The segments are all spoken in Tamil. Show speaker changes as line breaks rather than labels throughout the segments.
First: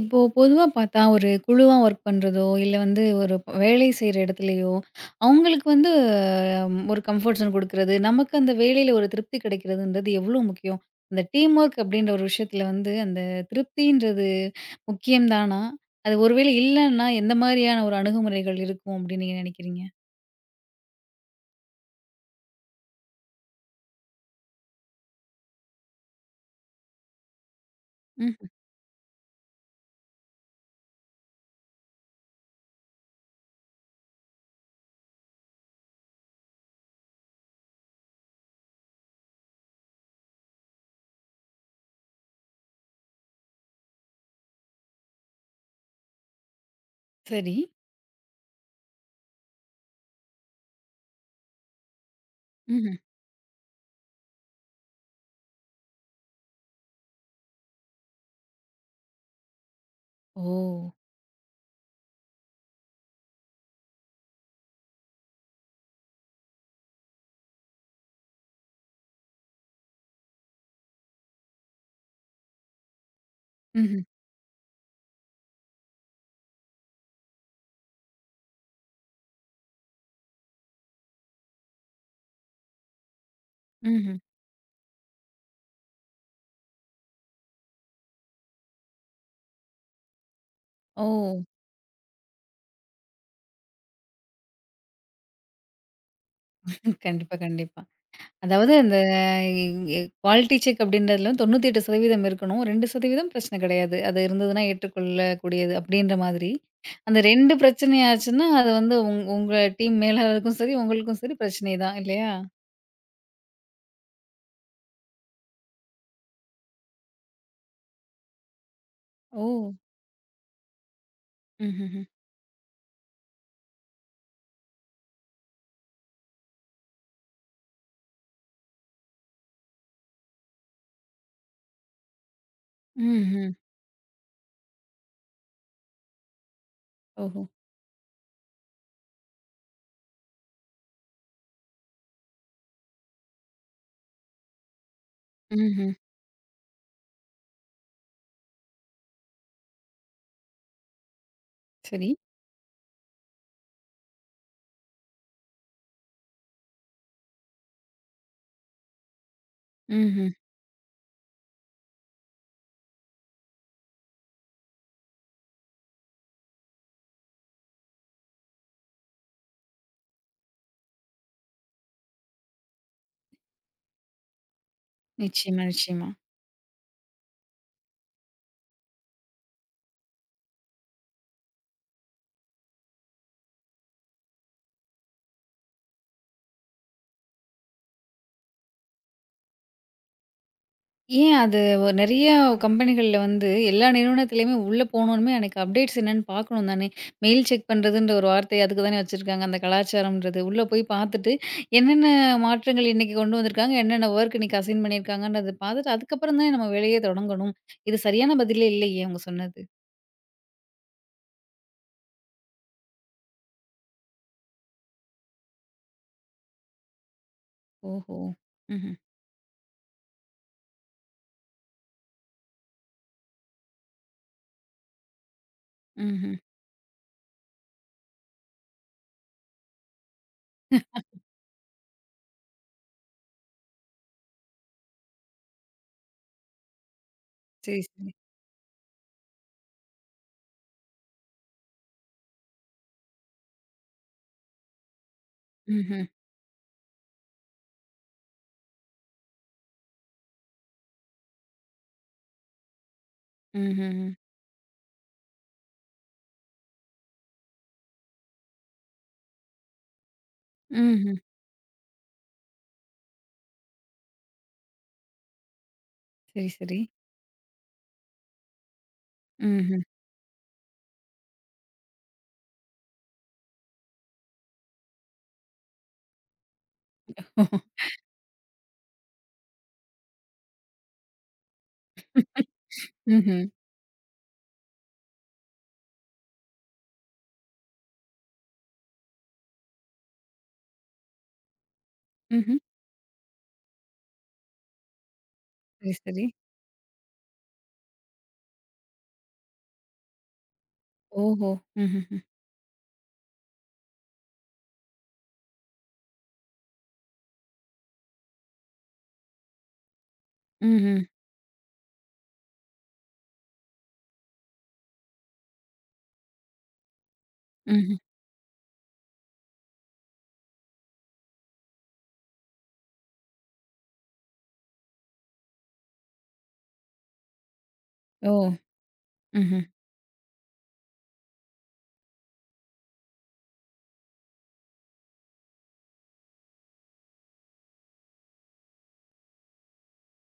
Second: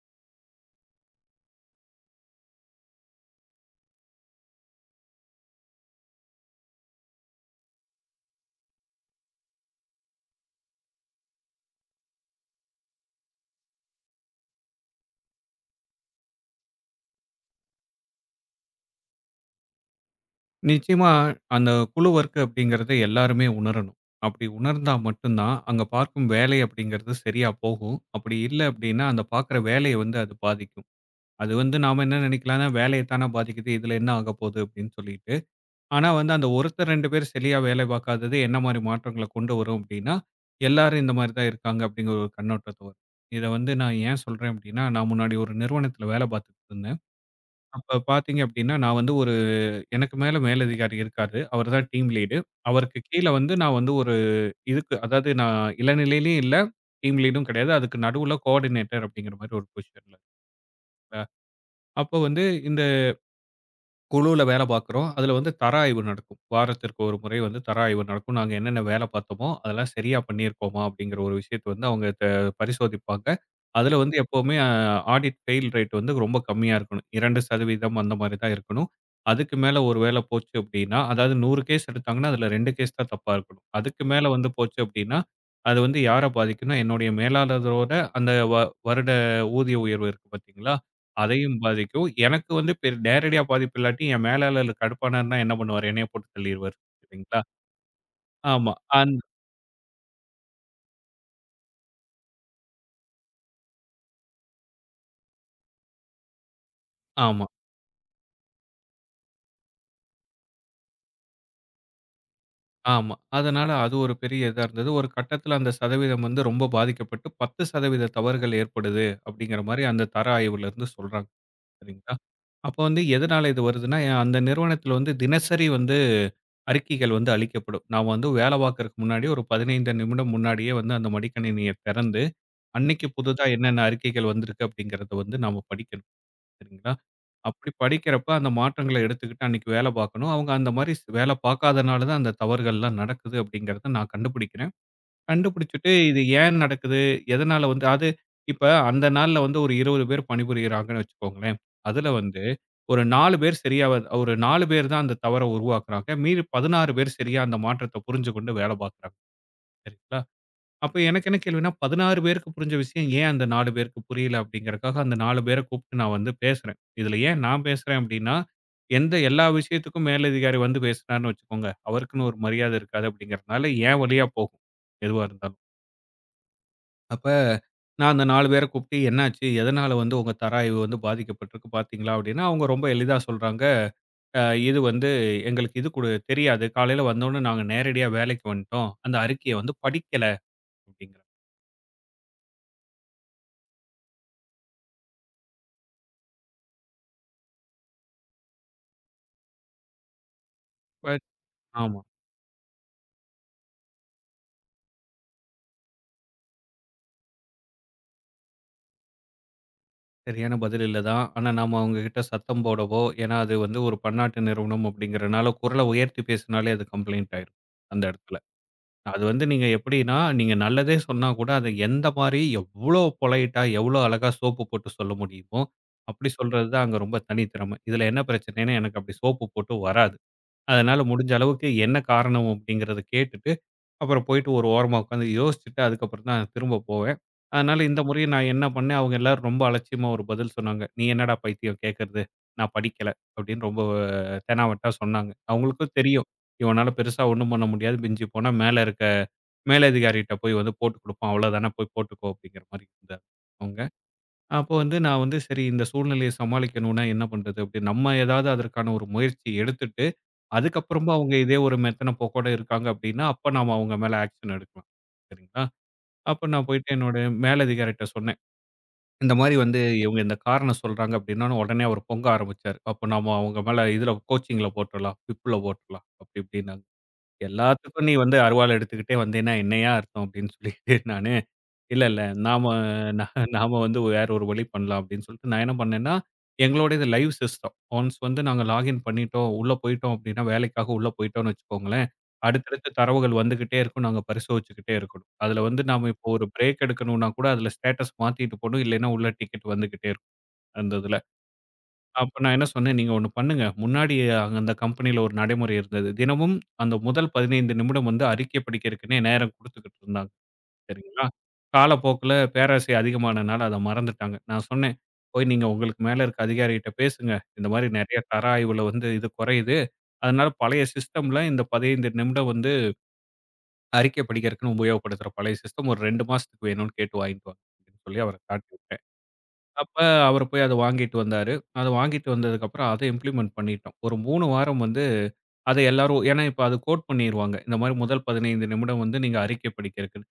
இப்போ பொதுவா பார்த்தா, ஒரு குழுவா ஒர்க் பண்றதோ, இல்ல வந்து ஒரு வேலை செய்ற இடத்துலயோ, அவங்களுக்கு வந்து ஒரு கம்ஃபோர்ட் ஜோன் குடுக்குறது, நமக்கு அந்த வேலையில ஒரு திருப்தி கிடைக்கிறதுன்றது எவ்ளோ முக்கியம்? அந்த டீம் ஒர்க் அப்டின்ற ஒரு விஷயத்துல வந்து, அந்த திருப்தின்றது முக்கியம் தானா? அது ஒருவேளை இல்லன்னா, எந்த மாரியான ஒரு அணுகுமுறைகள் இருக்கும் அப்டின்னு நீங்க நினைக்கிறீங்க?
நிச்சயமா அந்த குழு ஒர்க் அப்படிங்கிறத எல்லாருமே உணரணும். அப்படி உணர்ந்தா மட்டும் தான், அங்க பார்க்கும் வேலை அப்படிங்கிறது சரியா போகும். அப்படி
ம்ஹ்ம்.
இல்ல அப்படின்னா, அந்த பார்க்குற வேலைய வந்து அது பாதிக்கும். அது வந்து நாம என்ன நினைக்கலாம்னா, வேலைய தான பாதிக்குது. இதுல என்ன ஆகப்போகுது அப்படின்னு சொல்லிட்டு. ஆனா வந்து அந்த ஒருத்தர் 2 பேர் சரியா வேலை பார்க்காதது என்ன மாரி மாற்றங்கள கொண்டு வரும் அப்படின்னா, எல்லாரும் இந்த மாரி தான் இருக்காங்க அப்படிங்கிற ஒரு கண்ணோட்டத்த வரும். இத வந்து நான் ஏன் சொல்றேன் அப்படின்னா, நான் முன்னாடி ஒரு நிறுவனத்தில வேலை பார்த்துட்டு இருந்தேன்.
சரி.
அப்ப பார்த்தீங்க அப்படின்னா, நான் வந்து ஒரு எனக்கு மேல மேலதிகாரி இருக்காரு. அவரு தான் டீம் லீடு.
ம்ஹ்ம்.
அவருக்கு கீழ வந்து நான் வந்து ஒரு இதுக்கு அதாவது நான் இளநிலையிலயும் இல்ல, டீம் லீடும் கிடையாது. அதுக்கு நடுவுல கோஆர்டினேட்டர் அப்படிங்கிற மாரி ஒரு பொசிஷன்ல.
ஓ!
அப்போ வந்து இந்த குழுவுல வேலை பார்க்குறோம். அதுல வந்து தர ஆய்வு நடக்கும். வாரத்திற்கு ஒரு முறை வந்து தர ஆய்வு நடக்கும். நாங்க என்னென்ன வேலை பார்த்தோமோ, அதெல்லாம் சரியா பண்ணியிருக்கோமா? அப்படிங்கிற ஒரு விஷயத்த வந்து அவங்க பரிசோதிப்பாங்க. அதுல
ம்ஹ்ம்.
வந்து எப்பவுமே ஆடிட் ஃபெயில் ரேட் வந்து ரொம்ப கம்மியா இருக்கணும். 2% அந்த மாரி தான் இருக்கணும். அதுக்கு மேல ஒரு வேலை போச்சு அப்படின்னா, அதாவது 100 கேஸ் எடுத்தாங்கன்னா, அதுல 2 கேஸ் தான் தப்பா இருக்கணும். அதுக்கு
ம்ஹ்ம்.
மேல வந்து போச்சு அப்படின்னா, அது வந்து யார பாதிக்கும்னா, என்னுடைய மேலாளரோட அந்த வ வருட ஊதிய உயர்வு இருக்கு பார்த்தீங்களா?
ஓ!
அதையும் பாதிக்கும். எனக்கு வந்து நேரடியா பாதிப்பு இல்லாட்டி, என் மேலாளர் கடுப்பானாருன்னா என்ன பண்ணுவாரு? என்னைய போட்டு தள்ளிருவாரு.
கண்டிப்பா,
சரிங்களா?
கண்டிப்பா.
ஆமா.
அதாவது அந்த
அந்
குவாலிட்டி செக் அப்படின்றதுல வந்து 98% இருக்கணும். 2% பிரச்சனை கிடையாது. அது இருந்ததுன்னா ஏற்றுக்கொள்ளக்கூடியது அப்படின்ற மாதிரி. அந்த
ஆமா,
2 பிரச்சனை ஆச்சுன்னா, அது வந்து உங்க டீம் மேலாளருக்கும் சரி, உங்களுக்கும் சரி பிரச்சனை தான் இல்லையா?
ஆமா. அதனால அது ஒரு பெரிய இதா இருந்தது. ஒரு கட்டத்தில அந்த சதவீதம் வந்து ரொம்ப பாதிக்கப்பட்டு 10% தவறுகள் ஏற்படுது
ஓ!
அப்படிங்கிற மாரி அந்த தர ஆய்வுலருந்து சொல்றாங்க.
ம்ஹ்ஹ்ம்.
சரிங்களா? அப்ப வந்து எதனால இது வருதுன்னா, என் அந்த நிறுவனத்தில வந்து தினசரி வந்து அறிக்கைகள் வந்து அளிக்கப்படும். நாம வந்து வேலை பார்க்கறக்கு முன்னாடி ஒரு 15 நிமிடம் முன்னாடியே வந்து அந்த மடிக்கணினிய திறந்து அன்னைக்கு புதுதா
ம்ஹ்ம்.
என்னென்ன அறிக்கைகள் வந்திருக்கு அப்படிங்கிறத வந்து நாம படிக்கணும். சரிங்களா?
ஓஹோ!
அப்படி படிக்கிறப்ப அந்த மாற்றங்கள எடுத்துக்கிட்டு அன்னைக்கு வேலை பார்க்கணும். அவங்க அந்த மாரி வேலை பார்க்காதனால தான் அந்த தவறுகள்லாம் நடக்குது அப்படிங்கிறத நான் கண்டுபிடிக்கிறேன். கண்டுபிடிச்சுட்டு
ம்ஹ்ம்.
இது ஏன் நடக்குது? எதனால வந்து அது இப்ப அந்த நாள்ல வந்து ஒரு 20 பேர் பணிபுரியிறாங்கன்னு வச்சுக்கோங்களேன். அதுல
சரி.
வந்து ஒரு 4 பேர் சரியா வ ஒரு 4 பேர் தான் அந்த தவற உருவாக்குறாங்க. மீதி 16 பேர் சரியா அந்த மாற்றத்த புரிஞ்சுகொண்டு வேலை பார்க்குறாங்க. சரிங்களா?
ம்ஹ்ம்.
அப்ப எனக்கு என்ன கேள்வின்னா, 16 பேருக்கு புரிஞ்ச விஷயம் ஏன் அந்த 4 பேருக்கு புரியல அப்படிங்கிறதுக்காக அந்த 4 பேர கூப்பிட்டு நான் வந்து பேசுறேன். இதுல ஏன் நான் பேசுறேன் அப்படின்னா, எந்த எல்லா விஷயத்துக்கும் மேலதிகாரி வந்து பேசுனார்ன்னு வச்சுக்கோங்க, அவருக்குன்னு ஒரு மரியாதை இருக்காது அப்படிங்கிறதுனால என் வழியா போகும், எதுவா இருந்தாலும்.
நிச்சயமா, நிச்சயமா.
அப்ப நான் அந்த 4 பேர கூப்பிட்டு என்னாச்சு? எதனால வந்து உங்க தராய்வு வந்து பாதிக்கப்பட்டிருக்கு பார்த்தீங்களா? அப்படின்னா அவங்க ரொம்ப எளிதா சொல்றாங்க. அ இது வந்து எங்களுக்கு இது கூட தெரியாது. காலையில வந்தோனே நாங்க நேரடியா வேலைக்கு வந்துட்டோம். அந்த அறிக்கைய வந்து படிக்கல அப்படிங்கிறாங்க.
ஏன் அது ஒ நெறைய கம்பெனிகள்ல வந்து எல்லா நிறுவனத்திலயுமே உள்ள போனோனுமே எனக்கு அப்டேட்ஸ் என்னன்னு பார்க்கணும் தானே! மெயில் செக் பண்றதுன்ற ஒரு வார்த்தை அதுக்கு தானே வச்சிருக்காங்க. அந்த கலாச்சாரம்ன்றது. உள்ள போய்
பட்
பார்த்துட்டு
ஆமா.
என்னென்ன மாற்றங்கள் இன்னைக்கு கொண்டு வந்திருக்காங்க, என்னென்ன வொர்க் இன்னைக்கு அசைன் பண்ணியிருக்காங்கன்றத பார்த்துட்டு அதுக்கப்புறம் தானே நம்ம வேலையே தொடங்கணும். இது சரியான பதிலே இல்லையே அவங்க சொன்னது.
சரியான பதில் இல்ல தான். ஆனா நாம அவங்ககிட்ட சத்தம் போடவோ, ஏன்னா அது வந்து ஒரு பன்னாட்டு நிறுவனம் அப்படிங்கிறனால குரல உயர்த்தி பேசினாலே அது கம்ப்ளைண்ட் ஆயிரும். அந்த
ஓஹோ!
இடத்துல.
ம்ஹ்ம்.
அது வந்து நீங்க எப்படின்னா, நீங்க நல்லதே சொன்னா கூட அத எந்த மாரி எவ்ளோ பொலைட்டா, எவ்ளோ அழகா சோப்பு போட்டு சொல்ல முடியுமோ, அப்படி
ம்ஹ்ம்.
சொல்றது தான் அங்க ரொம்ப தனித்திறமை. இதுல என்ன பிரச்சனைன்னா எனக்கு அப்படி சோப்பு போட்டு வராது. அதனால முடிஞ்ச அளவுக்கு என்ன காரணம் அப்படிங்கிறத கேட்டுட்டு அப்புறம் போயிட்டு ஒரு ஓரமா உட்காந்து யோசிச்சுட்டு அதுக்கப்புறம் தான் திரும்ப போவேன். அதனால
சரி,
இந்த
சரி.
முறை நான் என்ன பண்ணேன், அவங்க எல்லாரும் ரொம்ப அலட்சியமா ஒரு பதில் சொன்னாங்க. "நீ என்னடா பைத்தியம் கேட்கறது? நான் படிக்கல" அப்படின்னு ரொம்ப தெனாவட்டா சொன்னாங்க. அவங்களுக்கும்
ம்ஹ்ம்.
தெரியும். இவனால பெருசா ஒண்ணும் பண்ண முடியாது. மிஞ்சி போனா மேலதிகாரிட்ட போய் வந்து போட்டு குடுப்பான். அவ்வளோதானே போய் போட்டுக்கோ அப்படிங்கிற மாரி இருந்தாங்க அவங்க.
ம்ஹ்ம்.
அப்போ வந்து நான் வந்து சரி இந்த சூழ்நிலையை சமாளிக்கணும்னா என்ன பண்றது? அப்படி நம்ம ஏதாவது அதற்கான ஒரு முயற்சி எடுத்துட்டு அதுக்கப்புறமும்
ம்ஹ்ம்.
அவங்க இதே ஒரு மெத்தன போக்கோட இருக்காங்க அப்படின்னா, அப்ப நாம அவங்க மேல ஆக்ஷன் எடுக்கலாம். சரிங்களா? அப்ப
சரி,
நான்
சரி.
போயிட்டு என்னோட மேலதிகாரிட்ட சொன்னேன். இந்த மாரி வந்து
ம்ஹ்ம்.
இவங்க இந்த காரணம் சொல்றாங்க அப்படின்னோன, உடனே அவரு பொங்க ஆரம்பிச்சாரு. அப்ப நாம அவங்க மேல இதுல கோச்சிங்ல போட்டுறலாம், பிப்ல போட்டுறலாம் அப்படி இப்படின்னாங்க. எல்லாத்துக்கும் நீ வந்து அருவாள் எடுத்துக்கிட்டே வந்தேன்னா என்னையா அர்த்தம் அப்படின்னு சொல்லிட்டு இல்ல. நாம ந
ம்ஹ்ம்.
நாம வந்து வேற ஒரு வழி பண்ணலாம் அப்படின்னு சொல்லிட்டு, நான் என்ன பண்ணேன்னா, எங்களோட இது லைவ் சிஸ்டம். ஒன்ஸ் வந்து நாங்க லாகின் பண்ணிட்டோம், உள்ள போயிட்டோம் அப்படின்னா, வேலைக்காக உள்ள போயிட்டோம்னு வச்சுக்கோங்களேன்,
ம்ஹ்ம்.
அடுத்தடுத்து தரவுகள் வந்துகிட்டே இருக்கும். நாங்க பரிசோதிச்சுக்கிட்டே இருக்கணும். அதுல வந்து
சரி,
நாம
சரி.
இப்போ ஒரு பிரேக் எடுக்கணும்னா கூட, அதுல ஸ்டேட்டஸ் மாத்திட்டு போணும். இல்லைன்னா உள்ள டிக்கெட் வந்துகிட்டே இருக்கும், அந்த இதுல.
ஓஹோ! ம்ஹ்ம்.
அப்ப நான் என்ன சொன்னேன், "நீங்க ஒண்ணு பண்ணுங்க. முன்னாடி அங்க அந்த கம்பெனியில ஒரு நடைமுறை இருந்தது. தினமும் அந்த முதல் 15 நிமிடம் வந்து அறிக்கை படிக்கிறதுக்குன்னே நேரம் குடுத்துக்கிட்டு இருந்தாங்க."
ம்ஹ்ம்.
சரிங்களா. காலப்போக்குல பேராசை அதிகமானனால அத மறந்துட்டாங்க. நான் சொன்னேன், "போய் நீங்க உங்களுக்கு மேல இருக்க அதிகாரிகிட்ட பேசுங்க. இந்த மாரி
ம்ஹ்ம்.
நெறைய தர ஆய்வுல வந்து இது குறையுது. அதனால பழைய சிஸ்டம்ல இந்த 15 நிமிடம் வந்து அறிக்கை படிக்கிறதுக்குன்னு உபயோகப்படுத்துற பழைய சிஸ்டம் ஒரு 2 மாசத்துக்கு வேணும்னு கேட்டு வாங்கிட்டு வாங்க." அப்படின்னு சொல்லி
ஓ!
அவர காட்டி விட்டேன்.
ம்ஹ்ம்.
அப்ப அவரு போய் அத வாங்கிட்டு வந்தாரு. அத வாங்கிட்டு வந்ததுக்கப்புறம் அத இம்ப்ளிமெண்ட் பண்ணிட்டோம். ஒரு 3 வாரம் வந்து அத எல்லாரும் ஏன்னா இப்ப அது கோட் பண்ணிருவாங்க. இந்த மாரி முதல் 15 நிமிடம் வந்து நீங்க அறிக்கை படிக்கிறதுக்கு.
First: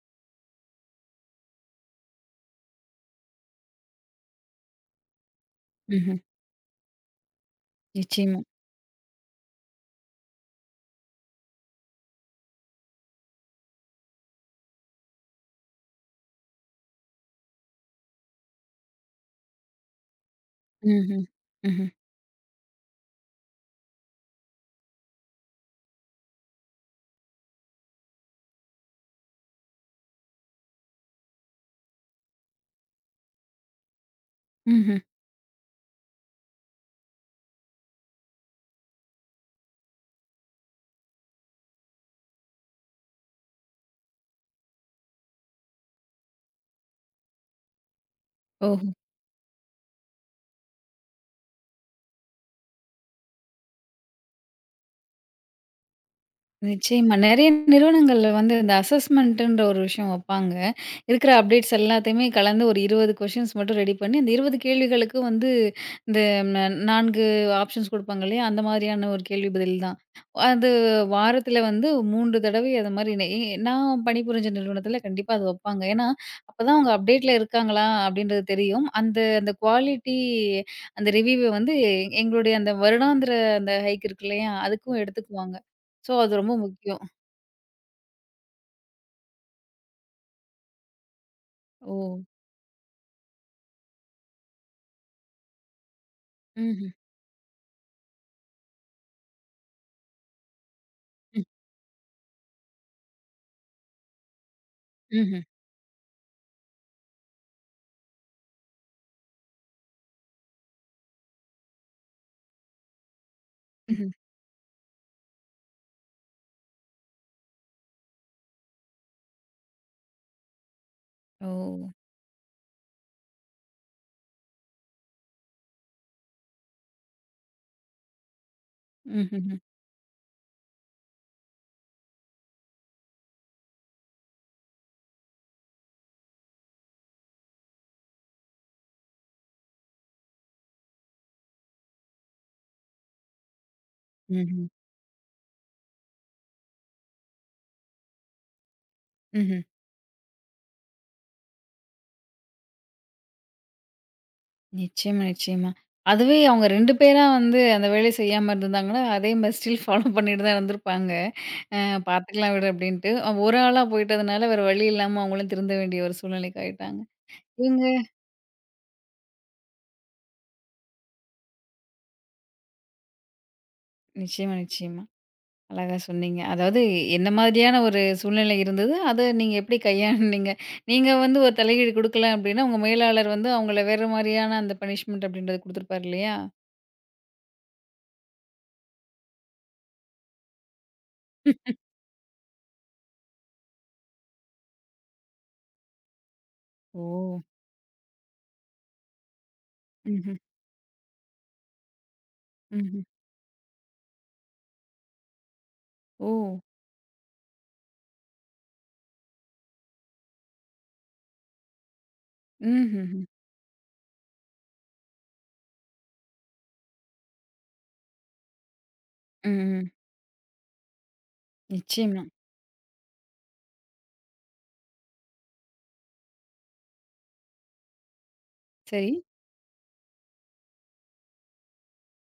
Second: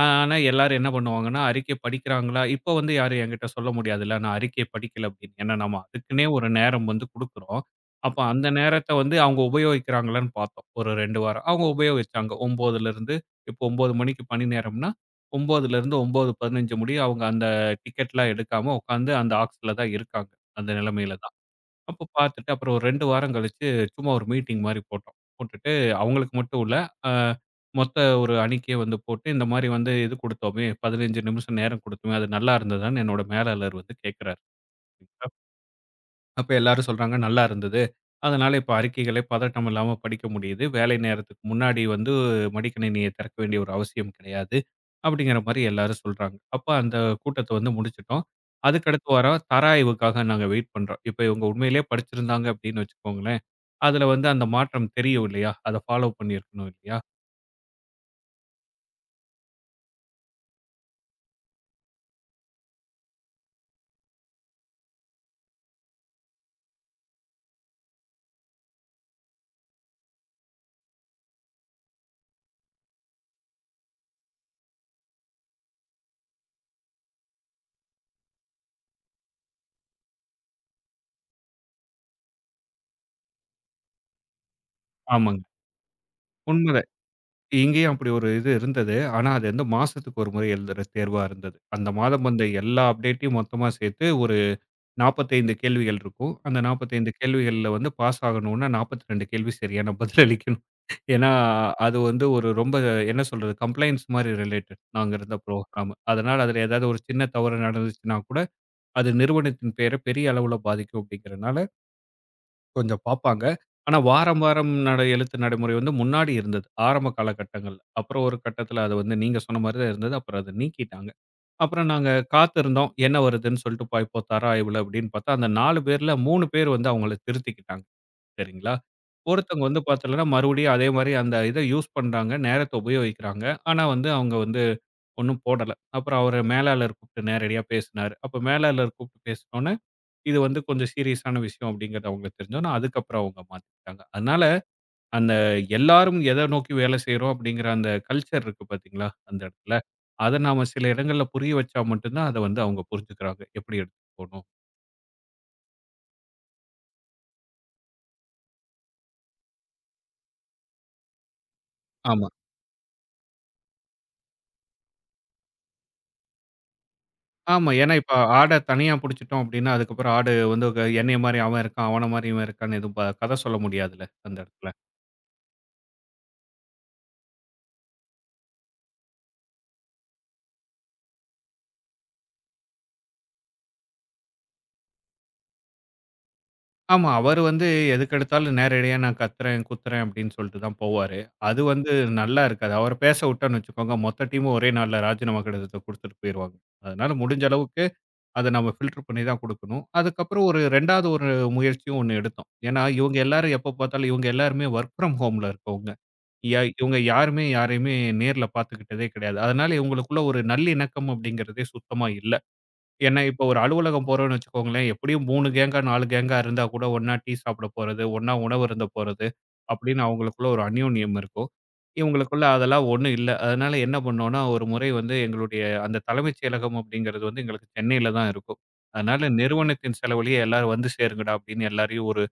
ஆனா எல்லாரும் என்ன பண்ணுவாங்கன்னா, அறிக்கை படிக்கிறாங்களா? இப்ப வந்து யாரும் என்கிட்ட சொல்ல முடியாதுல்ல. நான் அறிக்கைய படிக்கல அப்படின்னு. ஏன்னா நம்ம
ம்ஹ்ம்.
அதுக்குன்னே ஒரு நேரம் வந்து குடுக்குறோம். அப்ப
நிச்சயமா.
அந்த நேரத்த வந்து அவங்க உபயோகிக்கிறாங்களான்னு பார்த்தோம். ஒரு 2 வாரம். அவங்க உபயோகிச்சாங்க. 9லிருந்து இப்போ 9 மணிக்கு பணி நேரம்னா, 9லிருந்து 9:15 முடிய அவங்க அந்த டிக்கெட்லாம் எடுக்காம உட்காந்து அந்த ஆக்ஸ்ல தான் இருக்காங்க. அந்த நிலைமையில
ம்ஹ்ம்.
தான்.
ம்ஹ்ம்.
அப்போ பார்த்துட்டு அப்புறம் ஒரு 2 வாரம் கழிச்சு சும்மா ஒரு மீட்டிங் மாரி போட்டோம். போட்டுட்டு அவங்களுக்கு மட்டும் இல்ல, அ மொத்த ஒரு அணிக்கே வந்து போட்டு இந்த மாரி வந்து இது குடுத்தோமே, 15 நிமிஷம் நேரம் குடுத்தோமே, அது நல்லா இருந்ததான்னு என்னோட மேலாளர் வந்து கேட்கிறாரு.
ம்ஹ்ம்.
அப்ப எல்லாரும் சொல்றாங்க நல்லா இருந்தது. அதனால இப்ப அறிக்கைகளே பதட்டம் இல்லாம படிக்க முடியுது. வேலை நேரத்துக்கு முன்னாடி வந்து மடிக்கணினிய திறக்க வேண்டிய ஒரு அவசியம் கிடையாது. அப்படிங்கிற மாரி எல்லாரும் சொல்றாங்க. அப்ப அந்த கூட்டத்த வந்து முடிச்சுட்டோம்.
ஓ!
அதுக்கடுத்த வாரம் தர ஆய்வுக்காக நாங்க வெயிட் பண்றோம். இப்ப இவங்க உண்மையிலேயே படிச்சிருந்தாங்க அப்படின்னு வச்சுக்கோங்களேன், அதுல வந்து அந்த மாற்றம் தெரியும் இல்லையா? அத ஃபாலோ பண்ணியிருக்கணும் இல்லையா?
நிச்சயமா. நெறைய நிறுவனங்கள்ல வந்து இந்த அசஸ்மென்ட்டுன்ற ஒரு விஷயம் வப்பாங்க. இருக்கிற அப்டேட்ஸ் எல்லாத்தையுமே கலந்து ஒரு 20 கொஷின்ஸ் மட்டும் ரெடி பண்ணி, அந்த 20 கேள்விகளுக்கும் வந்து இந்த ந 4 ஆப்ஷன்ஸ் குடுப்பாங்க இல்லையா? அந்த மாதிரியான ஒரு கேள்வி பதில் தான். அது வாரத்தில வந்து 3 தடவை அது மாரி நெ எ நான் பணிபுரிஞ்ச நிறுவனத்தில கண்டிப்பா அது வப்பாங்க. ஏன்னா, அப்பதான் அவங்க அப்டேட்ல இருக்காங்களா? அப்டின்றது தெரியும். அந்த அந்த குவாலிட்டி அந்த ரிவ்யூவ வந்து எங்களுடைய அந்த வருடாந்திர அந்த ஹைக் இருக்கு இல்லையா? அதுக்கும்
ஆமாங்க.
எடுத்துக்குவாங்க. சோ, அது ரொம்ப
உண்மதான்.
முக்கியம்.
இங்கேயும் அப்படி ஒரு இது இருந்தது. ஆனா அது வந்து மாசத்துக்கு ஒரு முறை எழுதுற தேர்வா இருந்தது. அந்த
ஓ!
மாதம் வந்த எல்லா அப்டேட்டையும் மொத்தமா சேர்த்து ஒரு 45 கேள்விகள் இருக்கும். அந்த
ம்ஹ்ம்.
45 கேள்விகள்ல வந்து பாஸ் ஆகணும்னா 42 கேள்வி சரியான பதில் அளிக்கணும். ஏன்னா,
ம்.
அது வந்து ஒரு ரொம்ப என்ன சொல்றது கம்ப்ளையன்ஸ் மாரி ரிலேட்டட் நாங்க இருந்த
ம்ஹ்ம்.
புரோகிராம். அதனால அதுல ஏதாவது ஒரு சின்ன தவறு நடந்துச்சுன்னா கூட, அது நிறுவனத்தின் பெயர பெரிய அளவுல பாதிக்கும் அப்படிங்கிறனால கொஞ்சம் பார்ப்பாங்க. ஆனா
ம்ஹ்ம்.
வாரம், வாரம் எழுத்து நடைமுறை வந்து முன்னாடி இருந்தது. ஆரம்ப காலகட்டங்கள்ல. அப்புறம் ஒரு கட்டத்தில அது வந்து நீங்க சொன்ன மாரி தான் இருந்தது. அப்புறம் அத நீக்கிட்டாங்க.
ஓ!
அப்புறம் நாங்க காத்திருந்தோம். என்ன வருதுன்னு சொல்லிட்டு போய் இப்போ தர ஆய்வுல அப்படின்னு பார்த்தா, அந்த 4 பேர்ல 3 பேர் வந்து அவங்கள திருத்திக்கிட்டாங்க. சரிங்களா?
ம்ஹ்ஹ்ம்.
ஒருத்தவங்க வந்து பார்த்தீங்கன்னா, மறுபடியும் அதே மாரி அந்த இத யூஸ் பண்றாங்க. நேரத்த உபயோகிக்கிறாங்க. ஆனா வந்து அவங்க வந்து ஒண்ணும் போடல. அப்புறம் அவரு மேலாளர் கூப்பிட்டு நேரடியா பேசினாரு. அப்ப மேலாளர் கூப்பிட்டு பேசினோன இது வந்து கொஞ்சம் சீரியஸான விஷயம் அப்படிங்கிறது அவங்களுக்கு தெரிஞ்சோனே, அதுக்கப்புறம் அவங்க மாத்திக்கிட்டாங்க. அதனால
ம்ஹ்ம்.
அந்த எல்லாரும் எத நோக்கி வேலை செய்றோம் அப்படிங்கிற அந்த கல்ச்சர் இருக்கு பார்த்தீங்களா? அந்த
ம்ஹ்ம்.
இடத்துல. அத நாம சில இடங்கள்ல புரிய வச்சா மட்டும் தான் அத வந்து அவங்க புரிஞ்சுக்கிறாங்க. எப்படி எடுத்துட்டு போணும்.
நிச்சயமா, நிச்சயமா. அதுவே அவங்க 2 பேரா வந்து அந்த வேலைய செய்யாம இருந்திருந்தாங்கன்னா, அதே மாரி ஸ்டில் ஃபாலோ பண்ணிட்டு தான் இருந்திருப்பாங்க. அ
ஆமா.
பார்த்துக்கலாம் விடு அப்படின்ட்டு. ஒரு ஆளா போயிட்டதுனால வேற வழி இல்லாம அவங்களும் திருந்த வேண்டிய ஒரு சூழ்நிலைக்கு ஆயிட்டாங்க.
ஆமா.
இவங்க
ஏன்னா இப்ப ஆட தனியா புடிச்சுட்டோம் அப்படின்னா, அதுக்கப்புறம் ஆடு வந்து என்னைய மாரி அவன் இருக்கான், அவன மாரி இவன் இருக்கான்னு எதுவும் கத சொல்ல முடியாதுல்ல அந்த
நிச்சயமா,
இடத்துல.
நிச்சயமா. அழகா சொன்னீங்க. அதாவது என்ன மாதிரியான ஒரு சூழ்நிலை இருந்தது? அத நீங்க எப்படி கையாண்டீங்க? நீங்க வந்து ஒரு தலையீடு குடுக்கல அப்டின்னா, உங்க மேலாளர் வந்து அவங்கள வேற மாரியான அந்த பனிஷ்மென்ட் அப்டின்றது குடுத்துருப்பார் இல்லையா?
ஆமா. அவரு வந்து எதுக்கெடுத்தாலும் நேரடியா நான் கத்துறேன், குத்துறேன் அப்படின்னு சொல்லிட்டு தான் போவாரு. அது வந்து நல்லா இருக்காது. அவர பேச விட்டோம்ன்னு வச்சுக்கோங்க, மொத்த டீமும் ஒரே நாள்ல ராஜினாமா கடிதத்த குடுத்துட்டு போயிருவாங்க.
ஓ!
அதனால முடிஞ்ச அளவுக்கு அத நம்ம ஃபில்டர் பண்ணி தான் குடுக்கணும்.
ம்ஹ்ம்.
அதுக்கப்புறம் ஒரு 2வது ஒரு முயற்சியும் ஒண்ணு எடுத்தோம். ஏன்னா,
ம்ஹ்ம்.
இவங்க எல்லாரும் எப்ப பார்த்தாலும் இவங்க எல்லாருமே வொர்க் ஃப்ரம் ஹோம்ல இருக்கவங்க.
ஓ!
இவங்க யாருமே யாரையுமே நேர்ல பார்த்துக்கிட்டதே கிடையாது. அதனால இவங்களுக்குள்ள ஒரு நல்லிணக்கம் அப்படிங்கிறதே சுத்தமா இல்ல. ஏன்னா,
ம்ஹ்ஹ்ம்.
இப்போ ஒரு அலுவலகம் போறோம்ன்னு வச்சுக்கோங்களேன், எப்படியும் 3 கேங்கா, 4 கேங்கா இருந்தா கூட ஒண்ணா டீ சாப்பிட போறது, ஒண்ணா உணவு அருந்த போறது,
ம், ம்.
அப்படின்னு அவங்களுக்குள்ள ஒரு அந்யோன்யம் இருக்கும்.
நிச்சயமா.
இவங்களுக்குள்ள அதெல்லாம் ஒண்ணும் இல்ல. அதனால என்ன பண்ணோம்னா, ஒரு முறை வந்து எங்களுடைய அந்த தலைமைச் செயலகம் அப்படிங்கிறது வந்து எங்களுக்கு சென்னையில தான் இருக்கும்.
சரி.
அதனால நிறுவனத்தின் செலவுலயே எல்லாரும் வந்து சேருங்கடா அப்படின்னு எல்லாரையும் ஒரு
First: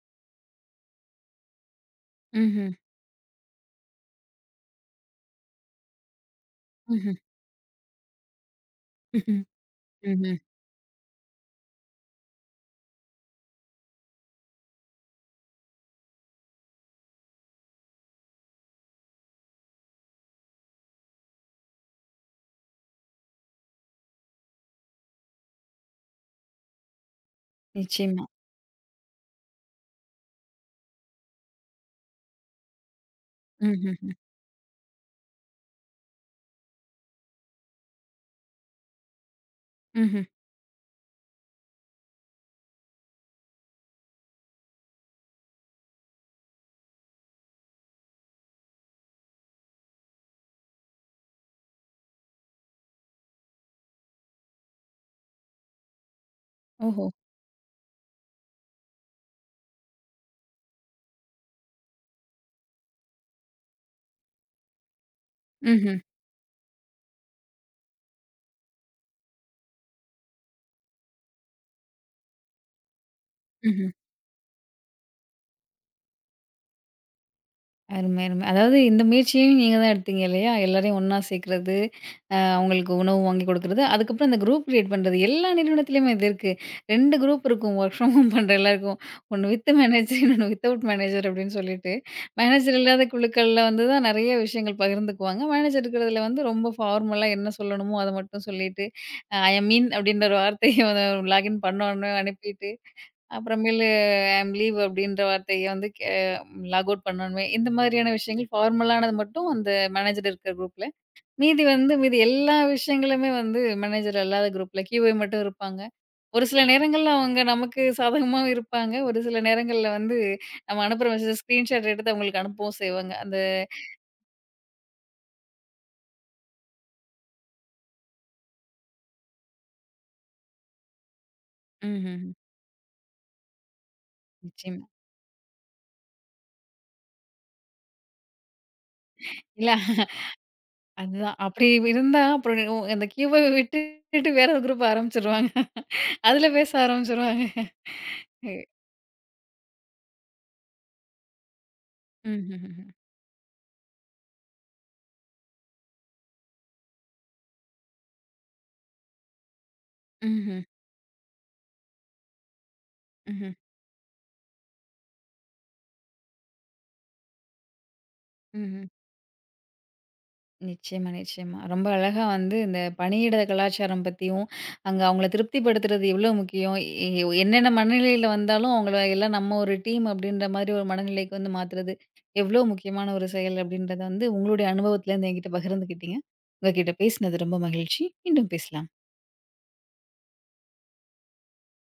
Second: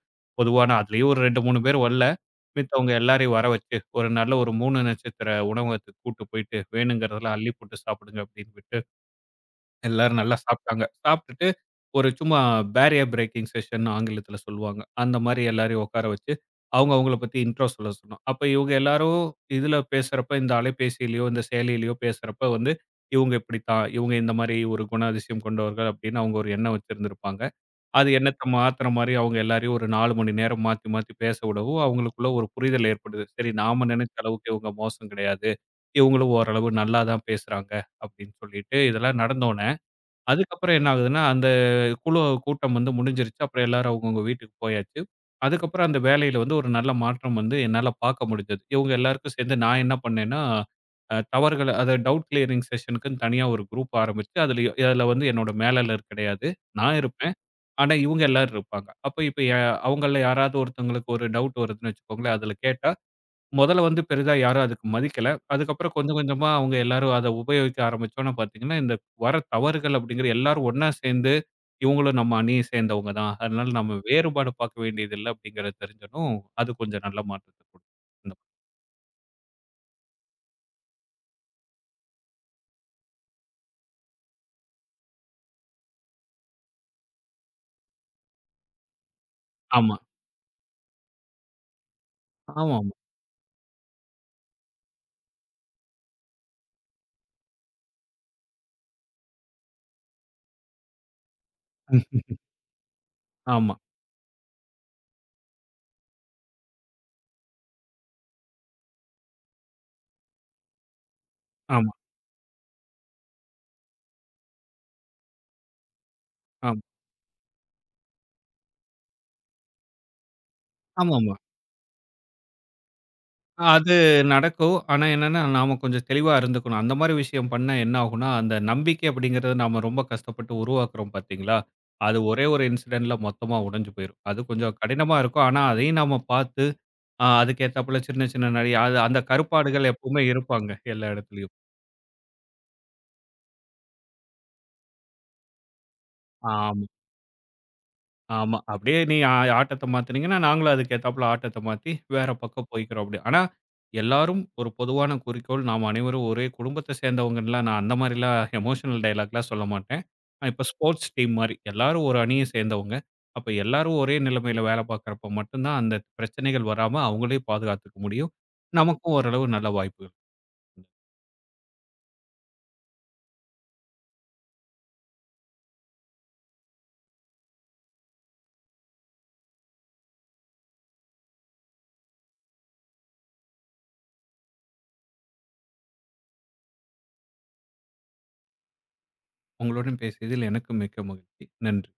பொதுவான அதுலயும் ஒரு 2, 3 பேர் வரல.
ம்ஹ்ம்.
மித்தவங்க எல்லாரையும் வர வச்சு, ஒரு நல்ல ஒரு 3 நட்சத்திர உணவகத்துக்கு கூட்டு போயிட்டு,
ம்ஹ்ம்.
வேணுங்கிறதெல்லாம் அள்ளி போட்டு சாப்பிடுங்க அப்படின்னு விட்டு எல்லாரும்
ம்ஹ்ம்.
நல்லா சாப்பிட்டாங்க. சாப்பிட்டுட்டு ஒரு சும்மா பேரியர் பிரேக்கிங் செஷன் ஆங்கிலத்தில சொல்லுவாங்க. அந்த மாரி எல்லாரையும் உட்கார வச்சு, அவங்க அவங்கள பத்தி இன்ட்ரோ சொல்ல சொன்னோம். அப்ப இவங்க எல்லாரும் இதில பேசுறப்ப, இந்த அலைபேசியிலயோ, இந்த செயலியிலயோ பேசுறப்ப வந்து, இவங்க இப்படித்தான், இவங்க இந்த மாரி ஒரு குணாதிசயம் கொண்டவர்கள் அப்படின்னு அவங்க ஒரு எண்ணம் வச்சிருந்திருப்பாங்க. அது
நிச்சயமா.
எண்ணத்த மாத்துற மாரி அவங்க எல்லாரையும் ஒரு 4 மணி நேரம் மாத்தி மாத்தி பேச விடவும், அவங்களுக்குள்ள ஒரு புரிதல் ஏற்படுது. சரி நாம நினைச்ச
ம்ஹ்ஹ்ம்.
அளவுக்கு இவங்க மோசம் கிடையாது. இவங்களும் ஓரளவு நல்லா தான் பேசுறாங்க அப்படின்னு சொல்லிட்டு இதெல்லாம் நடந்த
ம்ஹ்ம்.
அதுக்கப்புறம் என்ன ஆகுதுன்னா, அந்த குழு கூட்டம் வந்து முடிஞ்சிருச்சு. அப்புறம் எல்லாரும் அவங்கவங்க வீட்டுக்கு போயாச்சு. அதுக்கப்புறம் அந்த வேலையில வந்து ஒரு நல்ல மாற்றம் வந்து என்னால பார்க்க முடிஞ்சது. இவங்க எல்லாருக்கும் சேர்ந்து நான் என்ன பண்ணேன்னா, தவறுகள அத டவுட் கிளியரிங் செஷனுக்குன்னு தனியா ஒரு குரூப் ஆரம்பிச்சு, அதில அதில வந்து என்னோட மேலாளர் கிடையாது. நான்
ஓஹோ!
இருப்பேன். ஆனா, இவங்க எல்லாரும் இருப்பாங்க. அப்ப இப்ப எ அவங்கள்ல யாராவது ஒருத்தவங்களுக்கு ஒரு டவுட் வருதுன்னு வச்சுக்கோங்களேன், அதில கேட்டா முதல்ல வந்து பெரிதா யாரும் அதுக்கு மதிக்கல. அதுக்கப்புறம்
ம்ஹ்ம்.
கொஞ்சம் கொஞ்சமா அவங்க எல்லாரும் அத உபயோகிக்க ஆரம்பிச்சோன்ன பார்த்தீங்கன்னா, இந்த வர தவறுகள் அப்படிங்கிற எல்லாரும் ஒண்ணா சேர்ந்து, இவங்களும் நம்ம அணிய சேர்ந்தவங்க தான். அதனால
ம்ஹ்ம்.
நம்ம வேறுபாடு பார்க்க வேண்டியதில்ல அப்படிங்கிறது தெரிஞ்சதும், அது கொஞ்சம் நல்ல மாற்றத்த குடுத்தது.
அருமை, அருமை. அதாவது இந்த முயற்சியையும் நீங்க தான் எடுத்தீங்க இல்லையா? எல்லாரையும் ஒண்ணா சேர்க்கிறது, அவங்களுக்கு உணவு வாங்கி குடுக்குறது, அதுக்கப்புறம் அந்த குரூப் கிரியேட் பண்றது. எல்லா நிறுவனத்திலயுமே இது இருக்கு. 2 குரூப் இருக்கும். ஒர்க் ஃப்ரம் ஹோம் பண்ற எல்லாருக்கும். ஒண்ணு வித்
ஆமா.
மேனேஜர், இன்னொன்னு வித்தவுட் மேனேஜர் அப்படின்னு சொல்லிட்டு, மேனேஜர்
ஆமாமா.
இல்லாத குழுக்கள்ல வந்து தான் நெறைய விஷயங்கள் பகிர்ந்துக்குவாங்க. மேனேஜர் இருக்கிறதுல வந்து ரொம்ப ஃபார்மலா என்ன சொல்லணுமோ, அத மட்டும் சொல்லிட்டு, ஐ அம் இன் அப்படின்ற ஒரு வார்த்தைய லாகின் பண்ணோனே
ம்.
அனுப்பிட்டு
ஆமா,
அப்புறமேலு ஐ அம் லீவ் அப்படின்ற வார்த்தைய வந்து லாக் அவுட் பண்ணணுமே. இந்த மாதிரியான விஷயங்கள் ஃபார்மலானது மட்டும் அந்த மேனேஜர் இருக்கிற குரூப்ல. மீதி
ஆமா,
வந்து மீதி எல்லா விஷயங்களுமே வந்து மேனேஜர் அல்லாத குரூப்ல கியூஏ மட்டும் இருப்பாங்க. ஒரு சில
ஆமா,
நேரங்கள்ல அவங்க நமக்கு சாதகமாவும் இருப்பாங்க. ஒரு சில நேரங்கள்ல வந்து நம்ம அனுப்புற மெசேஜ
ஆமாமா.
ஸ்கிரீன்ஷாட் எடுத்து அவங்களுக்கு அனுப்பவும் செய்வாங்க.
அது நடக்கும். ஆனா என்னன்னா, நாம கொஞ்சம் தெளிவா இருந்துக்கணும். அந்த மாரி விஷயம் பண்ணா என்ன ஆகும்னா, அந்த நம்பிக்கை அப்படிங்கிறத நாம ரொம்ப கஷ்டப்பட்டு உருவாக்குறோம் பார்த்தீங்களா? அது
ம்ஹ்ம்.
ஒரே ஒரு இன்சிடென்ட்ல மொத்தமா உடைஞ்சு போயிரும். அது கொஞ்சம்
நிச்சயமா.
கடினமா இருக்கும். ஆனா அதையும் நாம பார்த்து, அதுக்கு ஏத்தாப்புல சின்ன சின்ன நெறைய அது அந்த
இல்ல
கருப்பாடுகள் எப்பவுமே இருப்பாங்க எல்லா
அதுதான்.
இடத்துலயும்.
அப்படி இருந்தா அப்புறம் நீ- உ அந்த கியூஏ விட்டுட்டு வேற ஒரு குரூப் ஆரம்பிச்சுருவாங்க. அதுல பேச
ஆமா.
ஆரம்பிச்சுருவாங்க.
ஆமா. அப்படியே நீ ஆ ஆட்டத்த மாத்துனீங்கன்னா, நாங்களும் அதுக்கு ஏத்தாப்புல ஆட்டத்த மாத்தி, வேற பக்கம்
ம்ஹ்ஹ்ம்.
போய்க்கிறோம் அப்படி. ஆனா, எல்லாரும் ஒரு பொதுவான குறிக்கோள், நாம் அனைவரும் ஒரே குடும்பத்த சேர்ந்தவங்கன்லாம் நான் அந்த மாரிலாம் எமோஷனல் டயலாக்லாம் சொல்ல மாட்டேன். நான்
ம்ஹ்ம்.
இப்ப ஸ்போர்ட்ஸ் டீம் மாரி. எல்லாரும் ஒரு அணிய சேர்ந்தவங்க. அப்ப
ம்ஹ்ம்.
எல்லாரும் ஒரே நிலைமையில வேல பார்க்கிறப்ப மட்டும் தான், அந்த பிரச்சனைகள் வராம அவங்களே பாதுகாத்துக்க முடியும்.
ம்ஹ்ம்.
நமக்கும் ஓரளவு நல்ல வாய்ப்புகள்.
நிச்சயமா, நிச்சயமா. ரொம்ப அழகா வந்து இந்த பணியிட கலாச்சாரம் பத்தியும், அங்க அவங்கள திருப்திப்படுத்துறது எவ்ளோ முக்கியம்? என்னென்ன மனநிலையில வந்தாலும் அவங்கள எல்லாம் நம்ம ஒரு டீம் அப்டின்ற மாரி ஒரு மனநிலைக்கு வந்து மாத்துறது, எவ்ளோ முக்கியமான ஒரு செயல் அப்படின்றத வந்து உங்களுடைய அனுபவத்திலேருந்து என்கிட்ட பகிர்ந்துக்கிட்டீங்க. உங்ககிட்ட பேசினது ரொம்ப மகிழ்ச்சி. மீண்டும் பேசலாம்.
உங்களுடன் பேசியதில் எனக்கு மிக்க மகிழ்ச்சி. நன்றி.